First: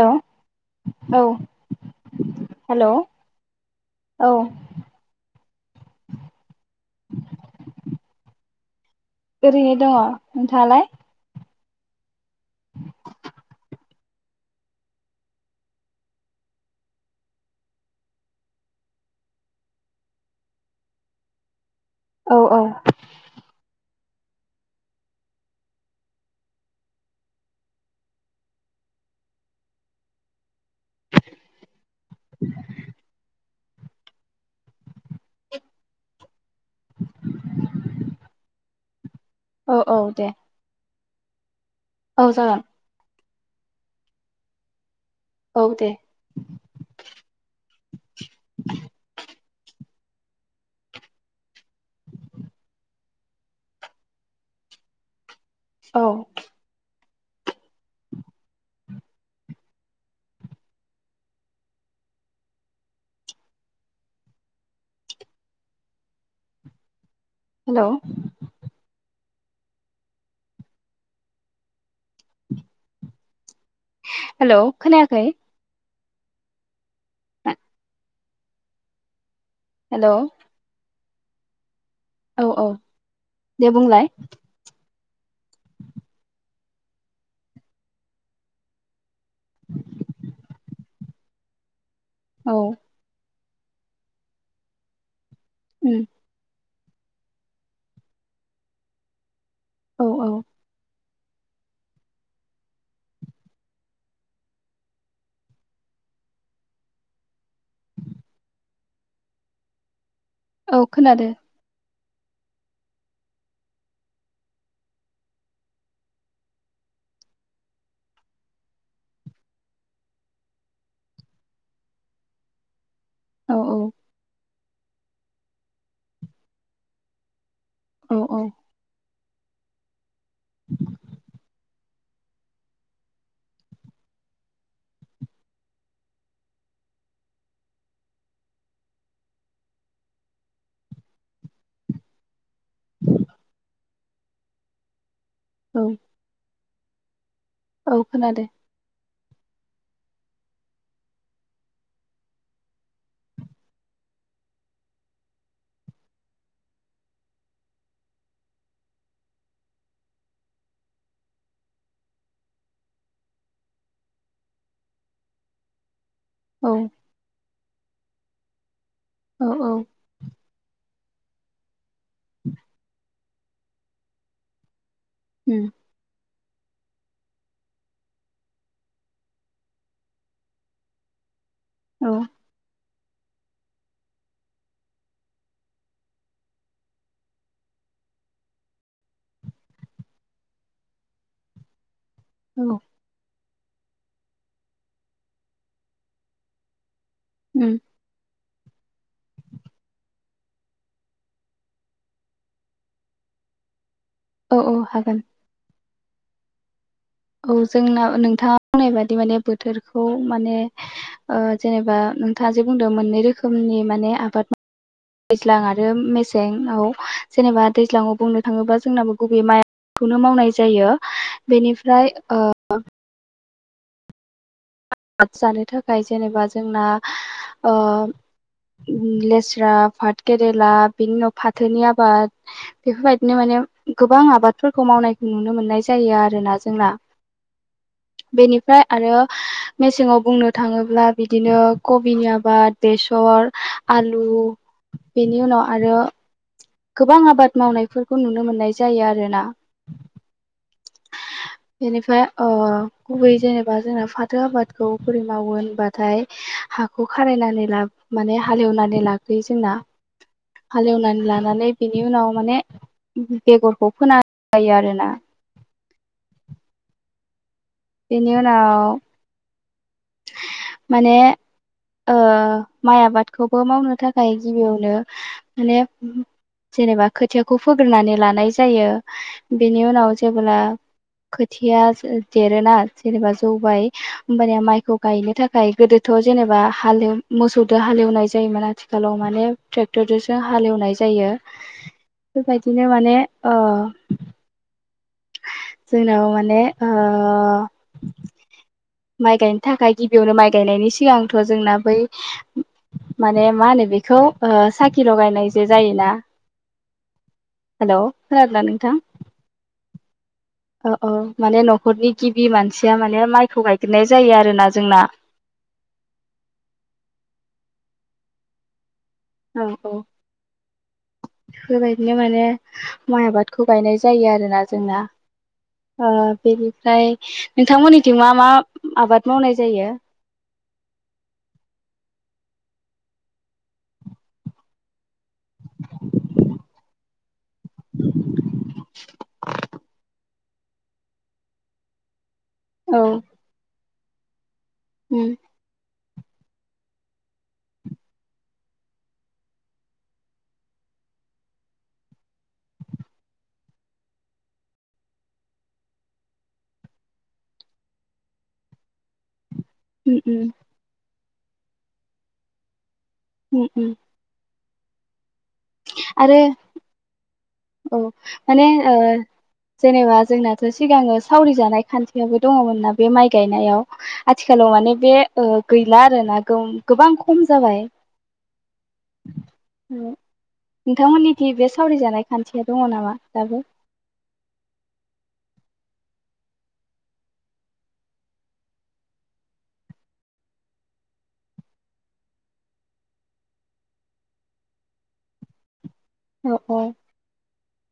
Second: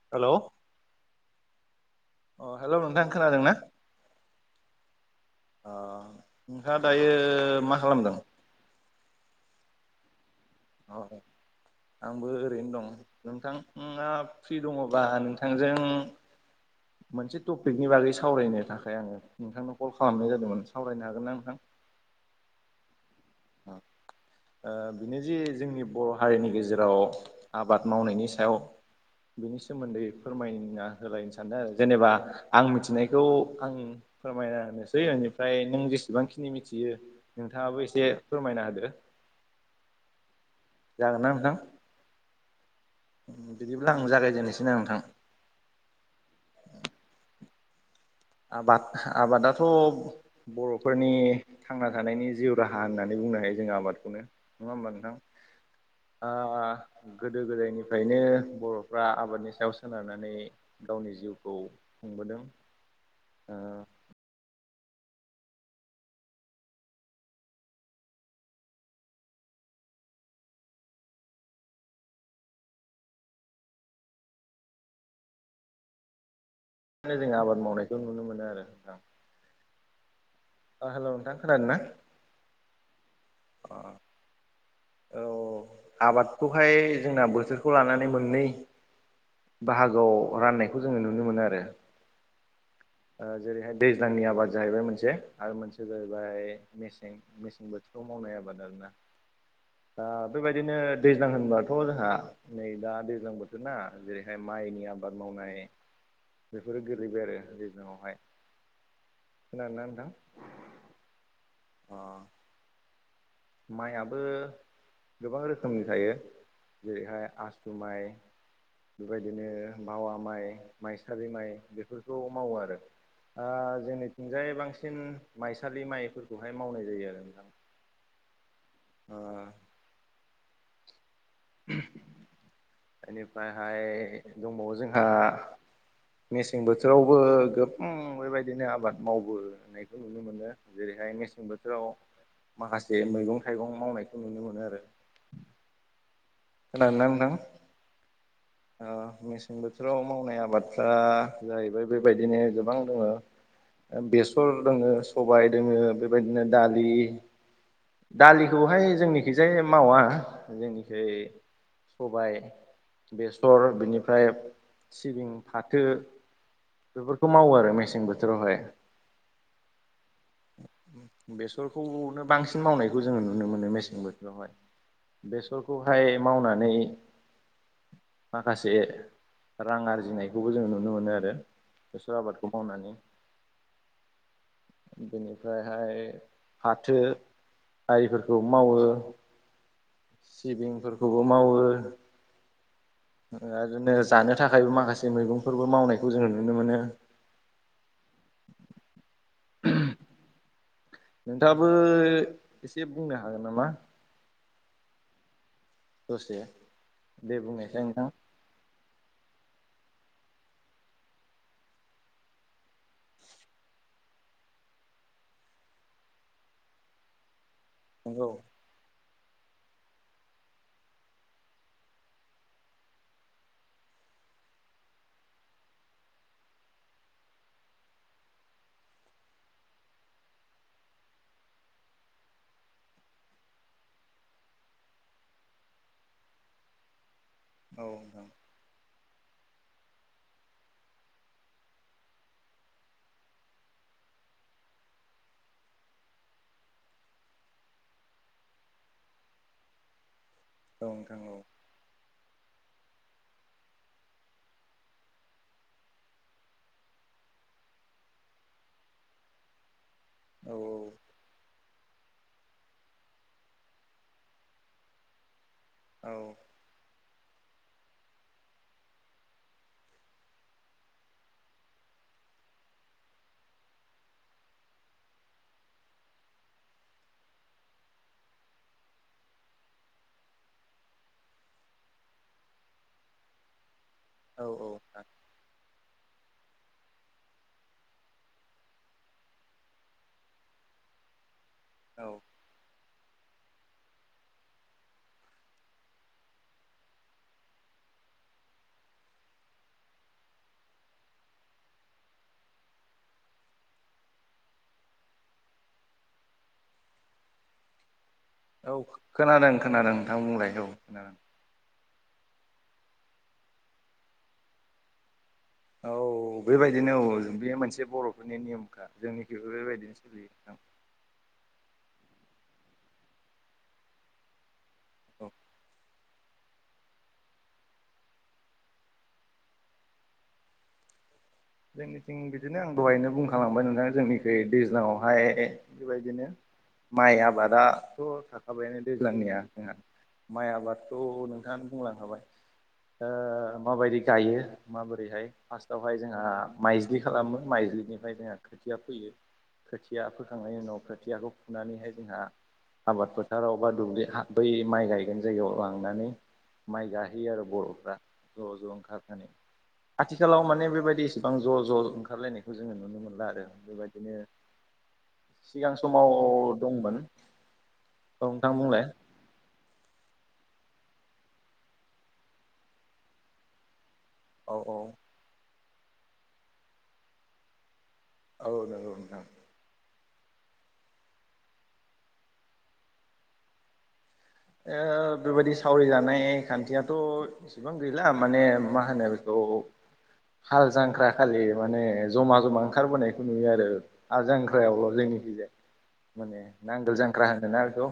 हेल' औ अ हेल' नोंथां खोनादों ना औ अ नोंहा दायो मा खालामदों ओरैनो दङ नोंथाङालाय अ आंबो ओरैनो दं नोंथाङा फ्रि दङबा नोंथांजों [inaudible] मोनसे टपिकनि बागै सावरायनो थाखाय आङो नोंथांनो कल खालामनाय जादोंमोन सावरायनो हागोन ना नोंथां औ औ अ ओ बेनो जे जोंनि बर' हारिनि गेजेराव आबाद मावनायनि सायाव बिनि सोमोन्दै फोरमायना होलायनो सानदों आरो जेनेबा आं मिथिनायखौ आं फोरमायना होनोसै बेनिफ्राय नों जेसेबांखिनि मिथियो नोंथाङाबो एसे फोरमायना होदो औ औ दे जागोन ना नोंथां औ जागोन बिदिब्ला आं जागायजेननोसै ना नोंथां औ दे आबाद आबादाथ' बर'फोरनि थांना थानायनि जिउ राहा होननानै बुंनो हायो जोङो आबादखौनो नङा होनबा नोंथां औ ओ गोदो गोदायनिफ्रायनो बर'फ्रा आबादनि सायाव सोनारनानै गावनि जिउखौ खुंबोदों ओ हेल' हेल' खोनायाखै बेखायनो जों आबाद मावनायखौ नुनो मोनो आरोना हेल' अ हेल' नोंथां खोनादों ना औ औ दे बुंलाय औ आबादखौहाय जोंना बोथोरखौ लानानै मोननै बाहागोआव राननायखौ जोङो नुनो मोनो आरो औ जेरैहाय दैज्लांनि आबाद जाहैबाय मोनसे आरो मोनसेया उम जाहैबाय मेसें मेसें बोथोराव मावनाय आबाद आरोना औ द औ बेबायदिनो दैज्लां होनबाथ' जोंहा नै दा दैज्लां बोथोर ना जेरैहाय माइनि आबाद मावनाय बेफोरो गोलैबाय आरो दैज्लांङावहाय खोनादों ना नोंथां औ खोनादों अ माइयाबो गोबां रोखोमनि थायो जेरैहाय आसु माइ बेबायदिनो मावा माइ माइसालि माइ बेफोरखौ मावो आरो औ जोंनिथिंजायै बांसिन माइसालि माइफोरखौहाय मावनाय जायो आरो नोंथां औ औ अ [inaudible] बेनिफ्रायहाय दंबावो जोंहा- मेसें बोथोरावबो गोब बेबायदिनो आबाद मावबो होननायखौ नुयो। नुनो मोनो जेरैहाय मेसें बोथोराव माखासे मैगं थाइगं मावनायखौ नुनो मोनो आरो औ- खोनादों ना नोंथां? औ खोनादों- ओ मेसें बोथोराव मावनाय आबादफ्रा जाहैबाय बेबायदिनो गोबां दङो। बेसर दोङो सबाय दङो बेबायदिनो दालि। दालिखौहाय जोंनिखजाय मावा। जोंनिखौ- सबायाइ- बेसर बेनिफ्राय सिबिं, फाथो- औ- बेफोरखौ मावो आरो मेसें बोथोरावहाय औ औ बेसरखौनो बांसिन मावनायखौ जोङो नुनो मोनो मेसें बो थोरावहाय उम बेसरखौहाय मावनानै माखासे रां आरजिनायखौबो जों नुनो मोनो आरो औ बेसर आबादखौ मावनानै। बेनिफ्रायहाय फाथो आरि फोरखौ मावो सिबिंफोरखौबो मावो औ ओ जानो थाखायबो माखासे मैगंफोरबो मावनायखौ जोङो नुनो मोनो। उम [unintelligible] नोंथाबो एसे बुंनो हागोन नामा? औ औ हागोन। दसे- दे औ बुंनायसाय जोंना नोंथां नोंथांडा़ बादि माने बोथोरखौ माने- जेनेबा नोंथाङा जे बुंदों मोननै रोखोमनि माने आबाद दैज्लां आरो मेसेंआव जेनेबा दैज्लाङाव नंगौ बुंनो थाङोबा जोंनाबो गुबै माइखौनो मावनाय जायो। बेनि फ्राय ओ आर्ट जानो थाखाय जेनेबा जोंनाओ लेस्रा पा्ाथ केरेला बिनि उनाव फाथोनि आबाद बेफोरबायदिनो माने गोबां आबादफोरखौ मावनायखौ नुनो मोननाय जायो आरोना जोंना औ औ। बेनिफ्राय आरो मेसेंआव बुंनो थाङोब्ला बिदिनो कबिनि आबाद बेसर आलु बेनि उनाव आरो गोबां आबाद मावनायफोरखौ नुनो मोननाय जायो आरोना औ नोंथां औ। बेनिफ्राय गुबैयै जेनेबा जोंना फाथो आबादखौ बोरै मावो होनबाथाय हा खौ खारायनानै ला माने हालेवनानै लाग्रयो जोंना औ हालेवनानै लानानै बिनि उनाव माने बेगरखौ फोनाय जायो आरोना औ। बेनि उनाव मानेओ माइ आबादखौबो मावनो थाखाय गिबियावनो माने जेनेबा खोथियाखौ फोग्रोनानै लानाय जायो बेनि उनाव जेब्ला खोथिया देरोना जेनेबा जौबाय औ होमबानिया औ माइखौ गायनो थाखाय गोदोथ' जेनेबा हालेवनाय मोसौजों हालेवनाय जायोमोन आथिखालाव माने ट्रेक्टरजोंजोंसो हालेवनाय जायो। औ। बेबायदिनो माने जोंनाव माने माइ गायनो थाखाय गिबियावनो माइ गायनायनि सिगांथ' जोंना बै माने मा होनो बेखौ साखि लगायनाय जे जायोना [inaudible] हेल' खला औ नोंथां। खोनादों खोनादों नोंथां बुंलायखौ औ औ औ खोनादों माने न'खरनि गिबि मानसिया माने माइखौ गायगेरनाय जायो आरोना जोंना औ बेबायदिनो औ बे मोनसे बर'फोरनि नेमखा जोंनि औ औ। बेबायदिनो माने माइ आबादखौ गायनाय जायो आरोोना जोंना औ बेनिफ्राय नोंथांमोननिथिं मा मा आबाद मावनाय जायो जोंनिथिं बिदिनो आं दहायनो बुंखालांबाय नोंथां जोंनिख दैज्लाांआवहाय बेबायदिनो माइ आबादाथ' थाखाबायानो दैज्लांनिया जोंहा माइ आबादखौ नोंथाङानो बुंलांनो हाबाय औ माबायदि गायो माबोरैहाय उम फार्स्टआवहाय जोंहा माइज्लि खालामो माइज्लिनिफ्राय जोंहा खोथिया फैयो खोथिया फोखांनायनि उनाव खोथियाखौ फुनानैहाय जोंहा आबाद फोथा राव बा दुब्लि बै माइ गायगोन जायगायाव लांनानै माइ गाहोयो आरो बर'फ्रा ज' ज' ओंखारफानो उम आथिखालाव उम माने बेबायदि इसेबां ज' ज' ओंखारलायनायखौ जोङो नुनो मोनला आरो आरो उम उम बेबायदिनो सिगां समाव आरो दंमोन औ नोंथां माने बुंलाय आ जेनेबा जोंनाथ' सिगांनो सावरि जानाय खान्थियो दङमोनना बे माइ गायनायाव औ आथिखालाव औ माने बे गैला आरोना गोबां खम जाबाय औ नंगौ नोंथां औ नोंथांमोननि दि बे सावरिजानाय खान्थिया दङ नामा दाबो बेबायाददि सावरि जानाय खान्थियाथ' इसेबां गैला माने मा होनो बेखौ हाल जांख्रा खालि माने जमा जमा ओंखारबोनायखौ नुयो आरो आरो जांख्रायावल' जोंनि गिज माने औ औ नांगोल जांख्रा होनोना बेखौ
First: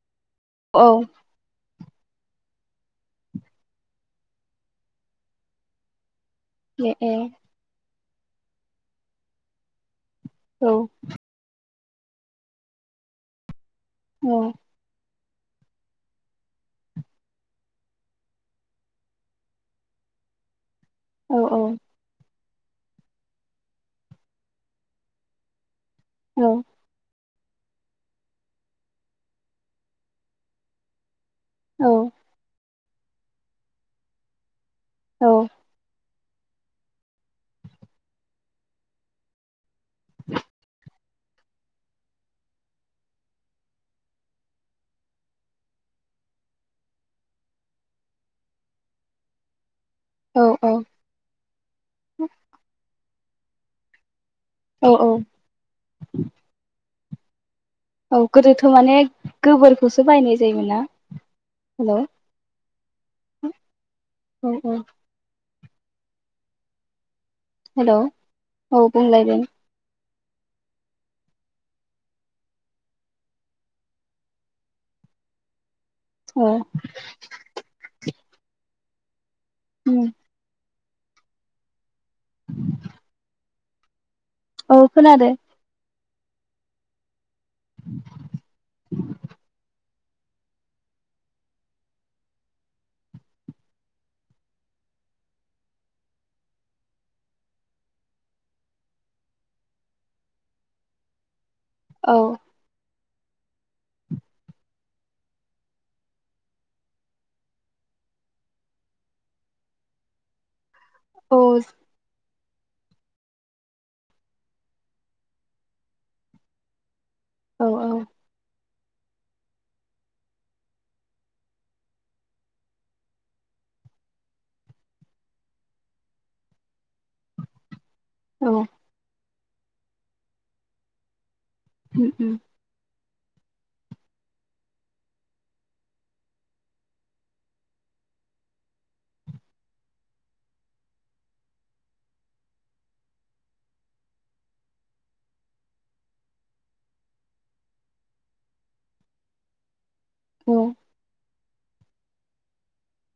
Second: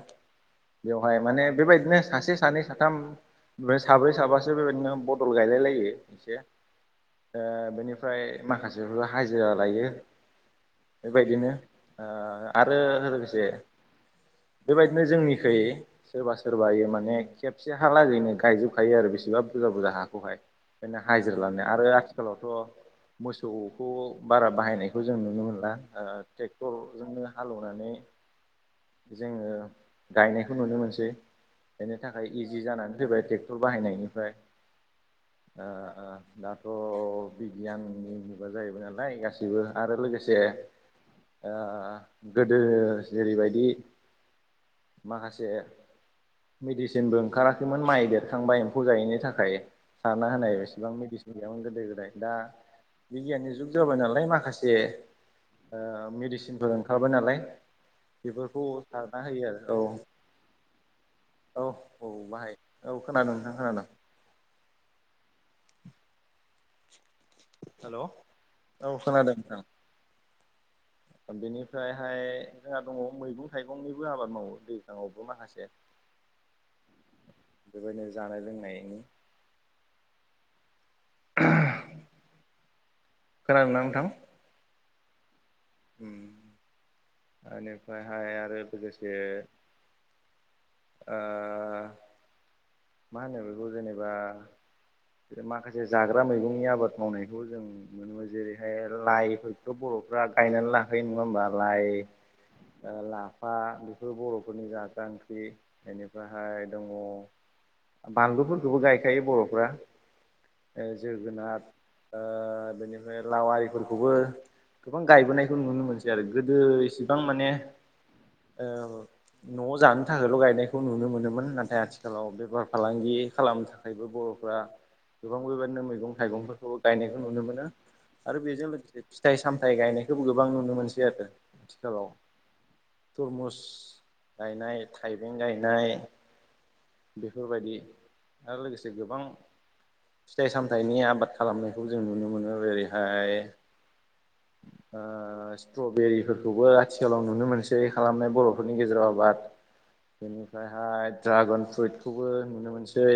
औ। बेवहाय माने बेबायदिनो सासे सानै साथाम ओमफ्राय साब्रै साबासो बेबायदिनो बदल गायलाय लायो एसे द बेनिफ्राय माखासेफ्रा हाजिरा लायो। औ बेबायदिनो आरो लोगोसे औ बेबायदिनो जोंनिखै सोरबा सोरबा इ माने खेबसे हालागैनो गायजोबखायो आरो बेसेबा बुरजा बुरजा हाखौहाय बेखायनो हाजिर औ लानो औ आरो आथिखालाव थ' मोसौखौ बारा बाहायनायखौ जों नुनो मोनला औ ट्रेक्टरजोंनो हालेवनानै जोङो गायनायखौ नुनो मोनसै बेनि औ थाखाय इजि जानानै फैबाय ट्रेक्टर बाहायनायनिफ्राय औ ओ दाथ' बिगियाननि मुगा जाहैबाय नालाय गासैबो आरो लोगोसे गोदो जेरैबायदि माखासे मेडिसिनबो ओंखाराखैमोन माइ देरखांबा एम्फौ जायैनि थाखाय। सारना औ होनाय औ एसेबां मेडिसिन गैयामोन गोदो गोदाय दा बिगियाननि जुग जाबाय नालाय माखासे। से औ औ मेडिसिनफोर ओंखारबाय नालाय। औ बेफोरखौ गोदोथ माने सारना होयो गोबोर आरो खौसो औ बायनाय जायोमोन ना औ हेल? औ बाहाय औ खोनादों नोंथां खोनादों औ औ। हेल हेलौ औ खोनादों नोंथां। बेनिफ्रायहाय जोंहा दङ मैगं थाइगंनिबो आबाद मावो दैखाङावबो माखासे। औ बेबायदिनो जानाय लोंनायनि। उम [inaudible] खोनादोंना नोंथां। औ खोनादो। उम बेनिफ्रायहाय आरो लोगोसे। ओ मा होनो बेखौ जेनेबा माखासे जाग्रा मैगंनि आबाद मावनायखौ जों। मोनो जेरैहाय लाइफोरखौथ बरफ्रा गायनानै लाखायो नङा होमबा लाइ। औ ओ-लाफा बेफोर बरफोरनि जागा ओंख्रि बेनिफायहाय दङ बानलुफोरखौबो गायखायो बरफ्रा औ जोगोनार। ओ-बेनिफ्राय लाव आरिफोरखौबो गोबां गायबोनायखौ नुनो मोनसै आरो गोदो एसे गोबां माने औ ओ-नआव जानो थाखायल गायनायखौ नुनो मोनोमोन नाथाय आथिखालाव बेफार फालांगि खालामनो थाखायबो बरफ्रा। गोबां बेबायदिनो मैगं थाइगंफोरखौबो गायनायखौ नुनो मोनो। आरो औ बेजों लोगोसे फिथाइ सामथाय गायनायखौबो गोबां नुनो मोनसै आरो आथिखालाव। उम उम तरमुस गायनाय थाइबें गायनाय। बेफोरबायदि आरो लोगोसे गोबां। फिथाइ सामथाइनि आबाद खालामनायखौ जों नुनो मोनो ओेरैहाय। ओ स्ट्रबेरिफोरखौबो आथिखालाव नुनो मोनसै खालामनाय बरफोरनि गेजेराव आबाद। औ बेनिफ्रायहाय ड्रागन फ्रुइटखौबो नुनो मोनसै।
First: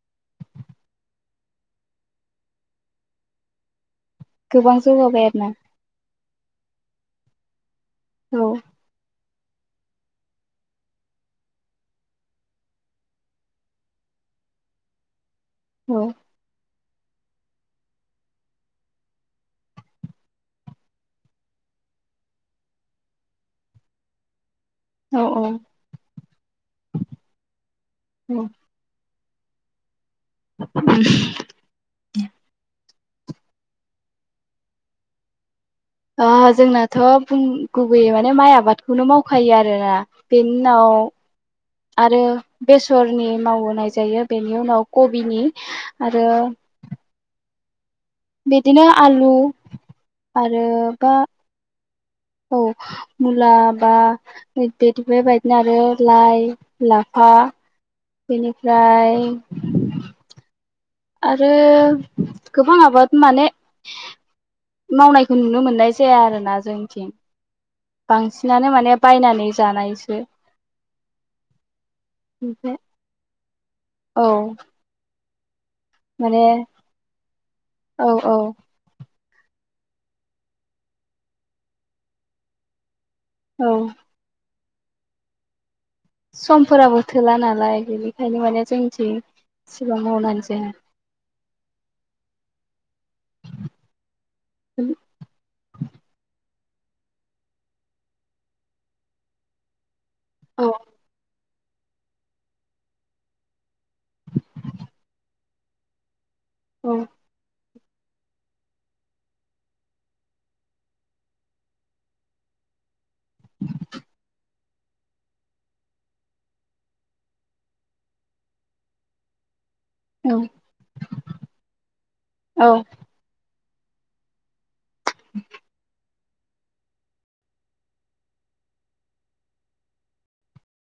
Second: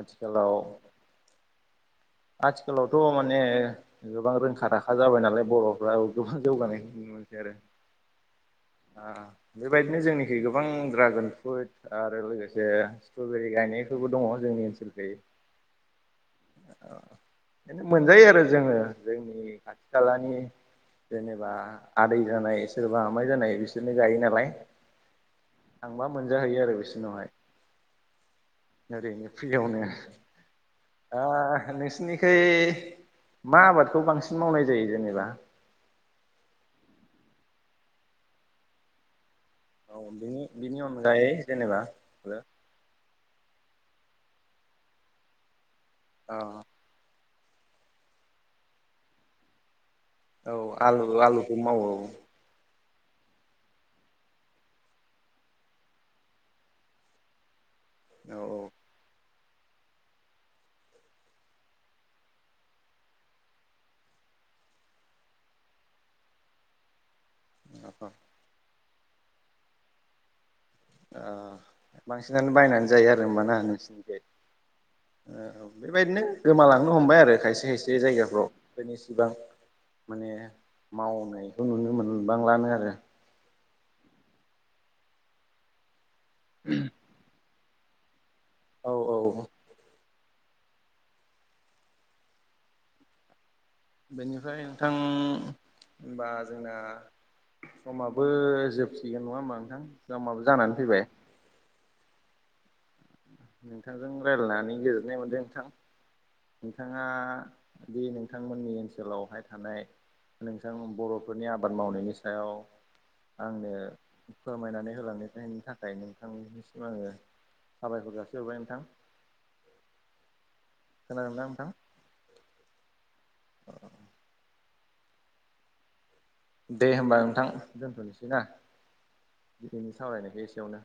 आथिखालाव आथिखालावथ माने गोबां रोंखा राखा जाबाय जौगाबाय नालाय आरोना बर फ्राबो गोबां जौगानायखौ नुनो मोनसै आरो। औ। आ-बेबायदिनो जोंनिखै गोबां ड्रागन फ्रुइट आरो लोगोसे स्ट्रबेरि गायनायफोरबो दङ जोंनि ओनसोलखै। औ। ओ बेनो मोनजायो आरो जोङो जोंनि खाथि खालानि जेनेबा आदै जानाय सोरबा आमाइ जानाय बिसोरनो गायो नालाय। औ आंबा मोनजाहैयो आरो बिसोरनावहाय। औ ओरैनो फ्रियावनो दा नोंसिनिखै मा आबादखौ बांसिन मावनाय जायो जेनेबा? आह जोंनाथ बुं गुबैयै माने माइ आबादखौनो मावखायो आ औ आरोना बिनि बेनि बिनि उनाव अनगायै जेनेबा आरो बेसरनि मावोनाय जायो बेनि उनाव कबिनि आरो अ बिदिनो आलु औ आरो आलु बा आलुखौ मावो औ औ मुला बा [unintelligible] बेबायदिनो आरो लाइ लाफा औ बेनिफ्राय आरो गोबां आबाद माने मावनायखौ नुनो मोननाय जाया आरोना जोंनिथिं। औ बांसिनानो माने बायनानै जानायसो। ओ बांसिनानो ओमफ्राय बायनानै जायो आरो होमबाना नोंसिनि औ। औ बेफोरबायदिनो माने गोमालांनो हमबाय आरो खायसे खायसे औ औ जायगाफ्राव। बेनिसेबां माने मावनायखौ नुनो मोनबांलानो आरो। औ। समफोराबो थोला नालाय बेनिखायनो माने औ जोंनिथिं औ इसिबां मावनानै जाया। बेनिफ्राय नोंथां होनबा जोंना समाबो जोबसिगोन नङा होमबा नोंथां! समाबो औ जानानै फैबाय। नोंथांजों रायलायनानै गोेजोननाय मोनदों नोंथां। औ नोंथाङा बि नोंथांमोननि ओनसोलावहाय थानाय नोंथां बर'फोरनि आबाद मावनायनि सायाव आंनो फोरमायनानै होलांनायनि थाखाय नोंथांनिसिम आङो साबायखर जासिहरबाय नोंथां। औ। खोनादोंना नोंथां? औ। [inaudible] दे होमबा नोंथां दोनथ'नोसै ना। दिनैनि सावरायनायखौ एसेयावनो।